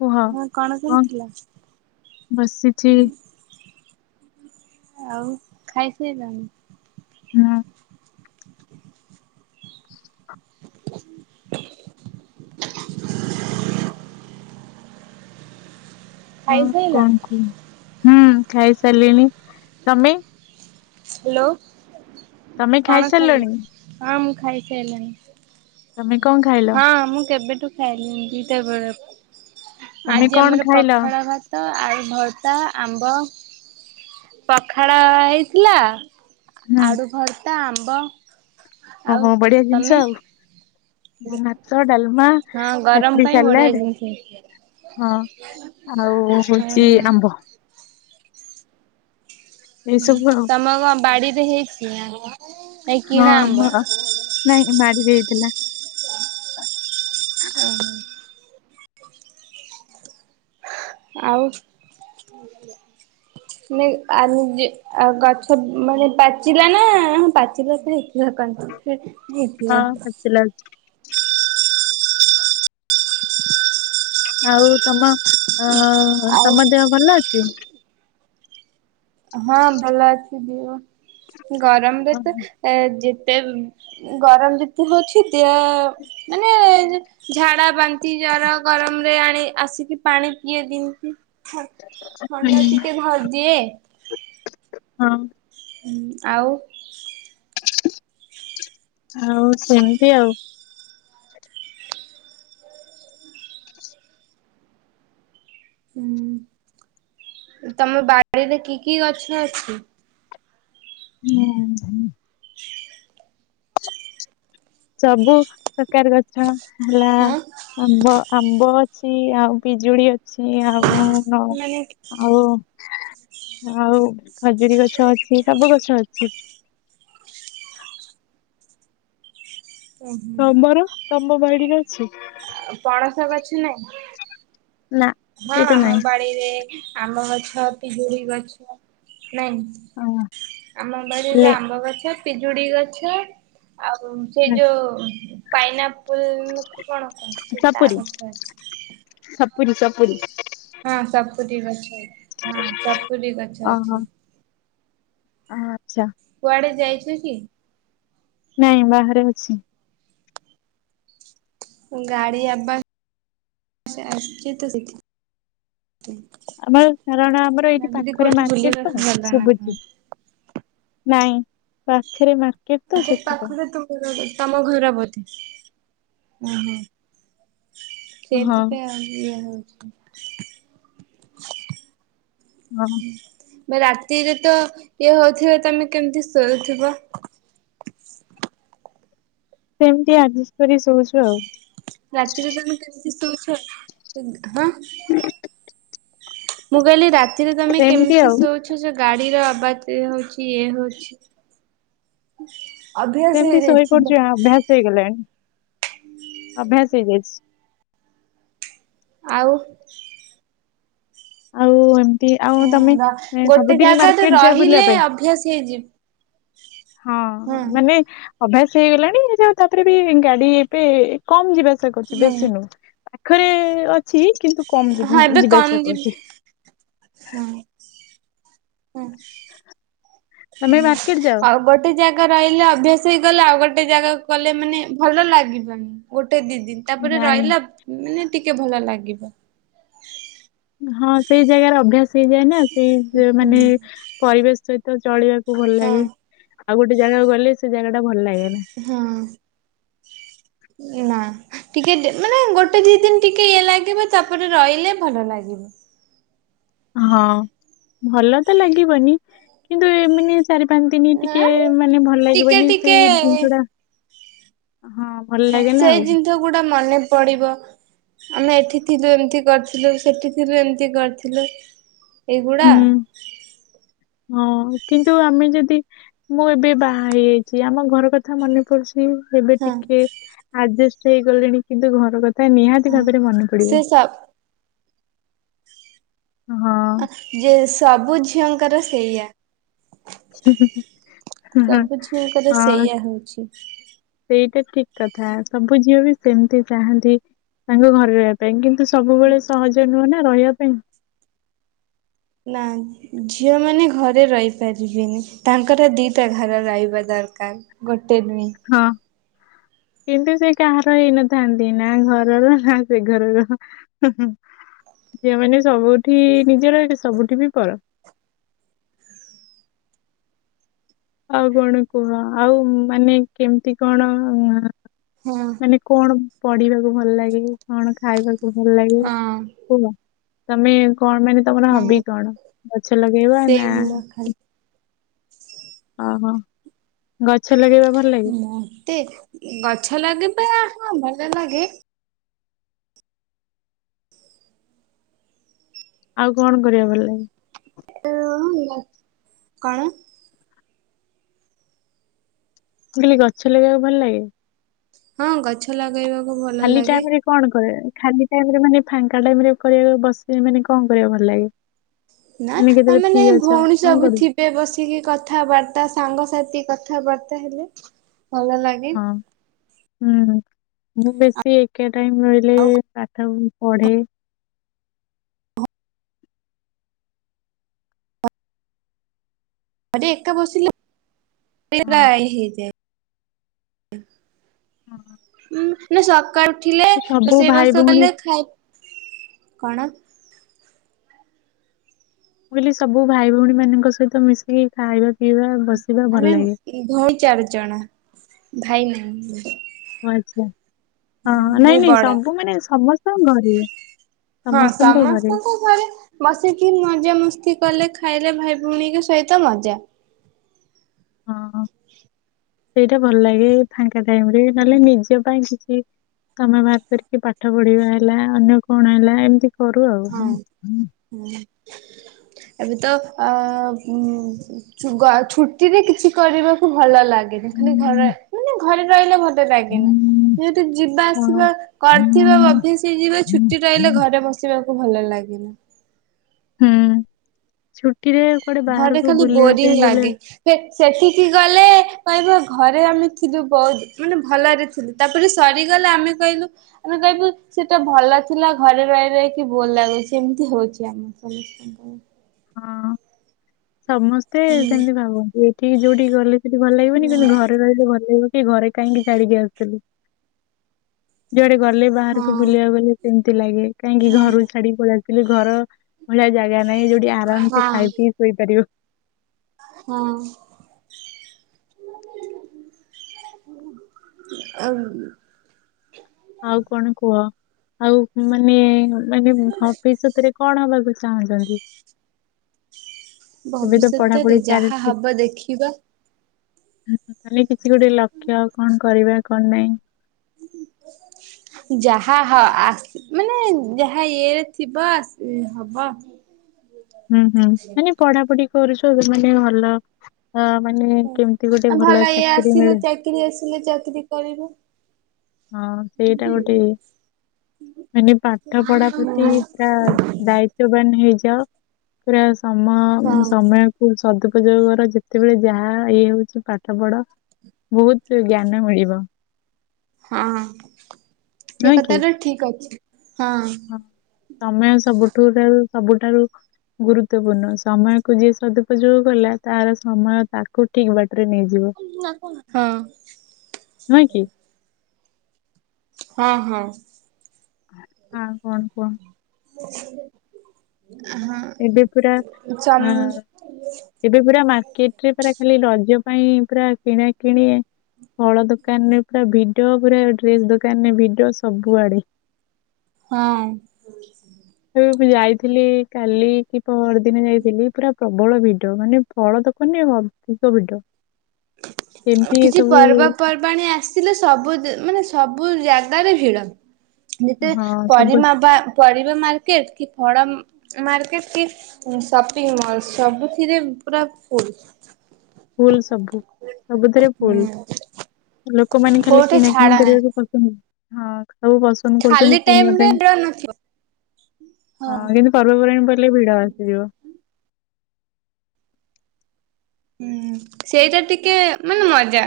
କୁହ ହଁ କଣ କରୁଥିଲ? ବସିଛି? ଆଉ ଖାଇସାଇଲଣି। ହୁଁ। ହୁଁ କଣ ଖାଇସାଇଲଣି? କୁହ ହୁଁ ଖାଇ ସାରିଲିଣି ତମେ? ହାଲୋ ତମେ କଣ ଖାଇଲ ଖାଇସାରିଲଣି ହଁ ମୁଁ ଖାଇସାଇଲିଣି। ତମେ କଣ ଖାଇଲ? ହଁ ମୁଁ କେବେଠୁ ଖାଇଲିଣି ଦି ଟା ବେଳଠୁ। ତମେ ଆଜି କଣ ଆମର ଖାଇଲ? ପଖାଳ ଭାତ ଆଳୁ ଭତ୍ତା ଆମ୍ବ। ପଖାଳ ହେଇଥିଲା ହୁଁ ଆଡ଼ୁ ଭର୍ତା ଆମ୍ବ। ଆଉ ଓହୋ ବଢିଆ ତମେ? ଜିନିଷ ଆଉ। ମାଛ ଡାଲମା ହଁ ଗରମ କାକୁଡ଼ି ପାଇଁ ବଢିଆ ସାଲାଡ ଜିନିଷ ହେଇଥିଲା। ହଁ। ଆମର ଓ ହଁ ହେଇଚି ହଁ। ଆମ୍ବ। ଏଇ ସବୁ ଆଉ ତମ କଣ ବାଡିରେ ହେଇଛି ଆମ୍ବ? ନାଇଁ ହଁ କିଣା ଆମର ନାଇଁ ବାଡିରେ ହେଇଥିଲା। ଯାଉନେହିଁ। ଆଉ? ସିଏଆରୁ ଦେ ଆଉ ଗଛ ମାନେ ପାଚିଲା ନା ହଁ ପାଚିଲା ତ ହେଇଥିବ। [inaudible] ହଁ ପାଚିଲା ଅଛି। ଆଉ ତମ ଅ ଆଉ ତମ ଦେହ ଭଲ ଅଛି? ହଁ ଭଲ ଅଛି ଯେ ଗରମରେ ତ ଓହୋ। ଏ ଯେତେ ଗରମ ଯେତେ ହୋଉଛି ଦିହ ମାନେ ଝାଡା ବାନ୍ତି ଜର ଗରମ ରେ ଆଣି ଆସିକି ପାଣି ପିଏ ବୋହୁ ତୁ। ଥ ଥଣ୍ଡା ହୁଁ, ଟିକେ ଭାରି ଥିଲା। ହଁ। ହଁ ଆଉ‌? ଆଉ ସେମିତି ଆଉ। ହୁଁ ତମ ବାଡିରେ କି କି ଗଛ ଅଛି? [unintelligible] [inaudible] ସବୁ ପ୍ରକାର ଗଛ ହେଲା। ହଁ ଆମ୍ବ ଆମ୍ବ ଅଛି ଆଉ ପିଜୁଳି ଅଛି ଆଉ ମାନେ ଆଉ। ଆଉ ଖଜୁରୀ ଗଛ ଅଛି ସବୁ ଗଛ ଅଛି। ଓ ହୋ ତମର ତମ ବାଡିରେ ଅଛି। ପଣସ ଗଛ ନାଇଁ। ନା ହଁ ସେଇଟା ଆମ ନାହିଁ। ବାଡିରେ ଆମ୍ବ ଗଛ ପିଜୁଳି ଗଛ ନାଇ। ହଁ ଆମ ଲେ ବାଡିରେ ଆମ୍ବ ଗଛ ପିଜୁଳି ଗଛ। ଆଉ ସେଇ ଯୋଉ। ପାଇନ ଆପୁଲ କୁ କଣ କହନ୍ତି ସେ ତା ଗଛ ଅଛି। ସପୁୁରୀ ସପୁରି। ହଁ ସପୁରି ଗଛ ହଁ ସପୁରି ଗଛ ଅଛି। ହ ଆଚ୍ଛା। କୁଆଡେ ଯାଇଛୁ କି? ନାଇଁ ବାହାରେ ଅଛି। ଗାଡି ଆବାଜ ଆସୁଛି ତ ସେଥିପାଇଁ। [inaudible] ଆମର କାରଣ ଆମର ଏଇଠି ଭାବିଲି ପାଖରେ କୋଉଠି ମାର୍କେଟ ବୁଲିବାକୁ ତ ଗଲ ନା କଣ? ଶୁଭୁଛି। ନାଇଁ ପାଖରେ ମାର୍ ଏତେ ପାଖରୁ ତୁ। ତମ ଘରବତୀ ଓହୋ। ହଁ। ସେଇଥିପାଇଁ ଆଉ ଏ ହଉଛି। ହଁ ରାତିରେ ତ ଇଏ ହଉଥିବ ତମେ କେମିତି ଶୋଇଥିବ। ସେମିତି ଆଡଜଷ୍ଟ କରି ଶଉଛୁ ଆଉ। ରାତିରେ ତମେ କେମିତି ସୋଉଚ। ମୁଁ କହିଲି ରାତିରେ ତମେ ସେମିତି କେମିତି ଆଉ। ଶୋଉଚ। ଗାଡିର ଅବାଜ ହଉଛି ଇଏ ହଉଛି। ଅଭ୍ୟାସ ହେଇ ଯାଇଛିିଲ। ହେଇଗଲାନି ଅଭ୍ୟାସ ହେଇଯାଇଛି। ଆଉ। ଆଉ ଏମତି ଆଉ ତମେ ଗୋଟେ ସବୁଦିନ ଜାଗାରେ ମାର୍କେଟ ଯାଅ ବୁଲିବା ରହିଲେ ପାଇଁ। ଅଭ୍ୟାସ ହେଇଯିବ। ହଁ ହୁଁ ମାନେ ଅଭ୍ୟାସ ହେଇଗଲାଣି ଯଉ ତାପରେ ବି ଗାଡି ଏବେ କମ ଯିବା। କରୁଛି ବେଶୀ ନୁହଁ ପାଖରେ ଅଛି କିନ୍ତୁ କମ ହଁ ଏବେ ଯିବା କମ ଆସିବା ଯିବି କରୁଛି। ହଁ ହୁଁ ତମେ ହ ମାର୍କେଟ ଯାଅ ଆଉ ବ। ଗୋଟେ ଜାଗା ରହିଲେ ଅଭ୍ୟାସ ହେଇଗଲେ ଆଉ ଗୋଟେ ଜାଗା ଗଲେ ମାନେ ଭଲ ଲାଗିବନି। ଗୋଟେ ଦି ଦିନ ତାପରେ ନାଇଁ ରହିଲା ମାନେ ଟିକେ ଭଲ ଲାଗିବ। ହଁ ସେଇ ଜାଗାରେ ଅଭ୍ୟାସ ହେଇଯାଏ ନା ସେଇ ମାନେ ହୁଁ ପରିବେଶ ସହିତ ଚଳିବାକୁ। ଭଲ ଲାଗେ ହଁ। ଆଉ ଗୋଟେ ଜାଗା ଗଲେ ସେ ଜାଗା ଟା ଭଲ ଲାଗେ ନି। ହଁ ନା ଟିକେ ମାନେ ଗୋଟେ ଦି ଦିନ ଟିକେ ଇଏ ଲାଗିବ ତାପରେ ରହିଲେ ଭଲ ଲାଗିବ। ହଁ ଭଲ ତ ଲାଗିବନି କିନ୍ତୁ ଏମାନେ ଚାରି ପାଞ୍ଚ ଦିନ ନା ଟିକେ ମାନେ ଭଲ ଟିକେ ଲାଗିବନି ଟିକେ ସେଇ ଜିନିଷ ଟା ହଁ। ଭଲ ହଁ ଲାଗେନା ଆଉ ସେଇ ଜିନିଷ ଗୋଟା ମନେ ପଡିବ। ଆମେ ଏଠି ଥିଲୁ ଏମିତି କରିଥିଲୁ ସେଠି ଥିଲୁ ଏମିତି କରିଥିଲୁ। ଏଇଗୁଡା ହୁଁ। ହଁ କିନ୍ତୁ ଆମେ ଯଦି ମୁଁ ଏବେ ବାହା ହେଇଯାଇଛି ଆମ ଘର କଥା ମନେ ପଡୁଛି ଏବେ ହଁ ଟିକେ ଆଡଜଷ୍ଟ ହେଇଗଲେଣି କିନ୍ତୁ ଘର କଥା ନିହାତି ହଁ ଭାବରେ ମନେ ସେ ପଡିବ। ସବ ଆ ହଁ। ଯେ ସବୁ ଝିଅଙ୍କର ସେଇଆ। ସବୁ ଝିଅଙ୍କର ହଁ ସେଇଆ ହଉଛି। ସେଇଟା ଠିକ କଥା ସବୁ ଝିଅ ବି ସେମିତି ଚାହାନ୍ତି। ତାଙ୍କ ଘରେ ରହିବା ପାଇଁ କିନ୍ତୁ ସବୁବେଳେ ସହଜ ନୁହଁ ନା ରହିବା ପାଇଁ। ନା। ଝିଅମାନେ ଘରେ ରହିପାରିବେନି ତାଙ୍କରା ଦିଇଟା ଘର ରହିବା ଦରକାର। ଗୋଟେ ନୁହେଁ। ହଁ। କିନ୍ତୁ ସେ କାହାର ହେଇନଥାନ୍ତି ନା ଘରର ନା ସେ ଘରର। ଝିଅମାନେ ସବୁଠି ନିଜର ସବୁଠି ବି ପର। ଆଉ କଣ କୁହ ଆଉ ମାନେ କେମିତି କଣ? ହଁ। ଆମେ କଣ ପଢିବାକୁ ଭଲ ଲାଗେ କଣ ଖାଇବାକୁ ଭଲ ଲାଗେ। ହଁ ହୁ ତମେ କଣ ମାନେ ତମର ହଁ ହବି କଣ ଗଛ ଲଗେଇବା ନା। ସେଗୁଡା ଖାଲି ଓହୋ ଗଛ ଲଗେଇବା ପାଇଁ ମତେ ଗଛ ଲାଗିବ ହ ଭଲ ଲାଗେ। ଆଉ କଣ କରିବା ଭଲ ଲାଗେ। ଏ [unintelligible] କଣ? ମୁଁ କହିଲି ଗଛ ଲଗେଇବାକୁ ଗଲେ। ହଁ ଗଛ ଲଗେଇବାକୁ ଭଲ ଖାଲି ଲାଗେ। ଟାଇମ ରେ କଣ କ ଖାଲି ଟାଇମ ରେ ମାନେ ଫାଙ୍କା ଟାଇମରେ କରିବାକୁ ବସ ମାନେ କଣ କରିବାକୁ ଭଲ ଲାଗେ। ଏମେ କେତେବେଳେ ଫ୍ରି ଅଛ କଣ କରିବୁ। େ ବସିକି କଥାବାର୍ତ୍ତା ସାଙ୍ଗସାଥି କଥାବାର୍ତ୍ତା ହେଲେ ଭଲ ଲାଗେ। ହଁ ହୁଁ ମୁଁ ବେଶୀ କେ ଟାଇମ ହେଲେ ଆଉ ପାଠ ପଢେ। ଏକା ବସିଲି ହଁ। ହେଇଯାଏ। ହଁ। ଉଁ ନା ସକାଳୁ ଉଠିଲେ ସବୁ ଭାଇ ରୋଷେଇବାସ ଭଉଣୀ କଲେ ମୁଁ ଖାଇ କଣ? ମୁଁ କହିଲି ସବୁ ଭାଇ ଭଉଣୀ ମାନଙ୍କ ସହିତ ମିଶିକି ଖାଇବା ପିଇବା ବସ ଆମେ ଭଉଣୀ ଚାରି ଜଣ ଭାଇ ନାଇଁ। ଆଚ୍ଛା ହଁ ନାଇଁ ନାଇଁ ବଡ ସବୁ ମାନେ ସମସ୍ତଙ୍କ ଘରେ। ହଁ ସମସ୍ତଙ୍କ ଘରେ। ଘରେ ବସିକି ମଜାମସ୍ତି କଲେ ଖାଇଲେ ଭାଇ ଭଉଣୀଙ୍କ ସହିତ ମଜା। ହଁ। ସେଇଟା ଭଲ ଲାଗେ ଫାଙ୍କା ଟାଇମ ରେ ନହେଲେ ନିଜ ପାଇଁ କିଛି ତମେ ବାହାର କରିକି ପାଠ ପଢିବା ହେଲା ଅନ୍ୟ କଣ ହେଲା ଏମିତି କରୁ ଆଉ। ହଁ ହୁଁ ଏବେ ତ ଅା ହୁ ହୁଁ। ଛୁ ଗା ଛୁଟିରେ କିଛି କରିବାକୁ ଭଲ ଲାଗେନି ଖାଲି ଘରେ ମାନେ ଘରେ ରହିଲେ ଭଲ ଲାଗେନା। ଯଦି ଯିବା ଆସିବା କରିଥିବେ ହଁ। ଅଫିସି ଯିବେ ହୁଁ ଛୁଟି ରହିଲେ ଘରେ ବସି ବାକୁ ଭଲ ଲାଗେନା। ହୁଁ ଛୁଟିରେ କୁଆଡ଼େ ଘରେ ବାହାରକୁ ଖାଲି ବୁଲିବା ବୋରିଂ ପାଇଁ ଗଲେ ଲାଗେ। ସେ ସେଠିକି ଗଲେ କହିବ ଘରେ ଆମେ ଥିଲୁ ବହୁତ ମାନେ ଭଲରେ ଥିଲୁ। ତାପରେ ସରିଗଲା ଆମେ କହିଲୁ ଆମେ କହିବୁ ସେଟା ଭଲ ଥିଲା ଘରେ ରହି ରହିକି ବୋର ଲାଗୁଛି ଏମିତି ହୋଉଚି ଆମର। ସମସ୍ତଙ୍କ ହଁ। ସମସ୍ତେ ହୁଁ ସେମିତି ଭାବନ୍ତି ଏଠିକି ଯୋଉଠିକି ଗଲେ ସେଠି ଭଲ ଲାଗିବନି କିନ୍ତୁ ଘରେ ରହିଲେ ଭଲ ଲାଗିବ। କି ଘରେ କାହିଁକି ଛାଡ଼ିକି ଆସୁଥିଲି ଯୁଆଡ଼େ ଗଲେ ହଁ ବାହାରକୁ ବୁଲିଆ ଗଲେ ଏମତି ଲାଗେ କାହିଁକି ଘରୁ ଛାଡ଼ି ପଳେଇଆଥିଲି ଘର ଭଳିଆ ଜାଗା ନାହିଁ ଯୋଉଠି ଆରାମସେ ହଁ ଖାଇ ପିଇ ଶୋଇପାରିବ। ହଁ। ଆଉ ଆଉ କଣ କୁହ। ଆଉ ମାନେ ମାନେ ଭବିଷ୍ୟତରେ କଣ ହବାକୁ ଚାହୁଁଛନ୍ତି? [inaudible] ଏବେ ତ ପଢାପଢି ଭବିଷ୍ୟତରେ ଯାହା ଚାଲିଛି ହବ ଦେଖିବା। ତାଲେ କିଛି ଗୋଟେ ଲକ୍ଷ୍ୟ କଣ କରିବା କଣ ନାଇଁ? [inaudible] ଯାହା ହ ଆ ମାନେ ଯାହା ଇଏରେ ଥିବ ଆସ୍ ହବ। ହୁଁ ହୁଁ ମାନେ ପଢ଼ାପଢ଼ି କରୁଚ ମାନେ ଭଲ। ହଁ ମାନେ କେମିତି ଗୋଟେ ଭଲ ଚାକିରି ମିଳୁ। କିରି ଆସିଲେ ଚାକିରି କରିବୁ। ହଁ ସେଇଟା ଗୋଟେ ଇଏ ମାନେ ପାଠ ପଢ଼ା ପ୍ରତି ହୁଁ ରା ଦାୟିତ୍ୱବାନ ହେଇଯାଅ ପୁରା ସମ ହଁ ସମୟ କୁ ସଦୁପଯୋଗ କର ଯେତେବେଳେ ଯାହା ଇଏ ହୋଉଚି ପାଠ ପଢ଼। ବୋହୁତ ଜ୍ଞାନ ମିଳିବ। ହଁ ସେ ନୁହେଁ କି? କଥା ତ ଠିକ ଅଛି ହଁ। ସମୟ ସବୁଠୁ ଠାରୁ ସବୁଠାରୁ ଗୁରୁତ୍ୱପୂର୍ଣ୍ଣ ସମୟକୁ ଯିଏ ସଦୁପଯୋଗ କଲା ତାର ସମୟ ତାକୁ ଠିକ ବାଟରେ ନେଇ [inaudible] ହଁ। ନାଁ କି? ହଁ ହଁ। ଆଉ କଣ କୁହ। ହଁ। ଏବେ ପୁରା ଚମ୍ ଆଁ ଏବେ ପୁରା ମାର୍କେଟରେ ପରା ଖାଲି ରଜ ପାଇଁ ପୁରା କିଣା କିଣି ଫଳ ଦୋକାନରେ ପୁରା ଭିଡ଼ ପୁରା ଡ୍ରେସ ଦୋକାନରେ ଭିଡ଼ ସବୁଆଡ଼େ ହଁ ଏବେ ମୁଁ ଯାଇଥିଲି କାଲି କି ପହର ଦିନ ଯାଇଥିଲି ପୁରା ପ୍ରବଳ ଭିଡ଼ ମାନେ ଫଳ ଦୋକାନେ ଅଧିକ ଭିଡ଼। ଅ କିଛି ପର୍ବପର୍ବାଣି ଆସ୍ ଥିଲେ ସବୁ ମାନେ ସବୁ ଜାଗାରେ ଭିଡ ଯେତେ ହଁ ସବୁ ପରରିମା ବା ପରିବା ମାର୍କେଟ୍ କି ଫଡ଼ ମ ମାର୍କେଟ କି ସପିଂ ମଲ ସବୁଥିରେ ପୁରା ଫୁଲ। ଫୁଲ ସବୁ ସବୁଥିରେ ଫୁଲ ହୁଁ ଲୋକମାନେ ଖାଲି କୋଉଠି ଛାଡ କିଣାକିଣି ନାହିଁ କରିବାକୁ ହଁ। ସବୁ ପସନ୍ଦ ଖାଲି କରୁଛନ୍ତି କିଣିବା ପାଇଁ ଟାଇମରେ ହଁ ଭିଡ ନଥିବ। ହଁ କିନ୍ତୁ ପର୍ବପରବାଣି ପଇଲେ ଭିଡ ଆସିଯିବ। ହୁଁ ସେଇଟା ଟିକେ ମାନେ ମଜା।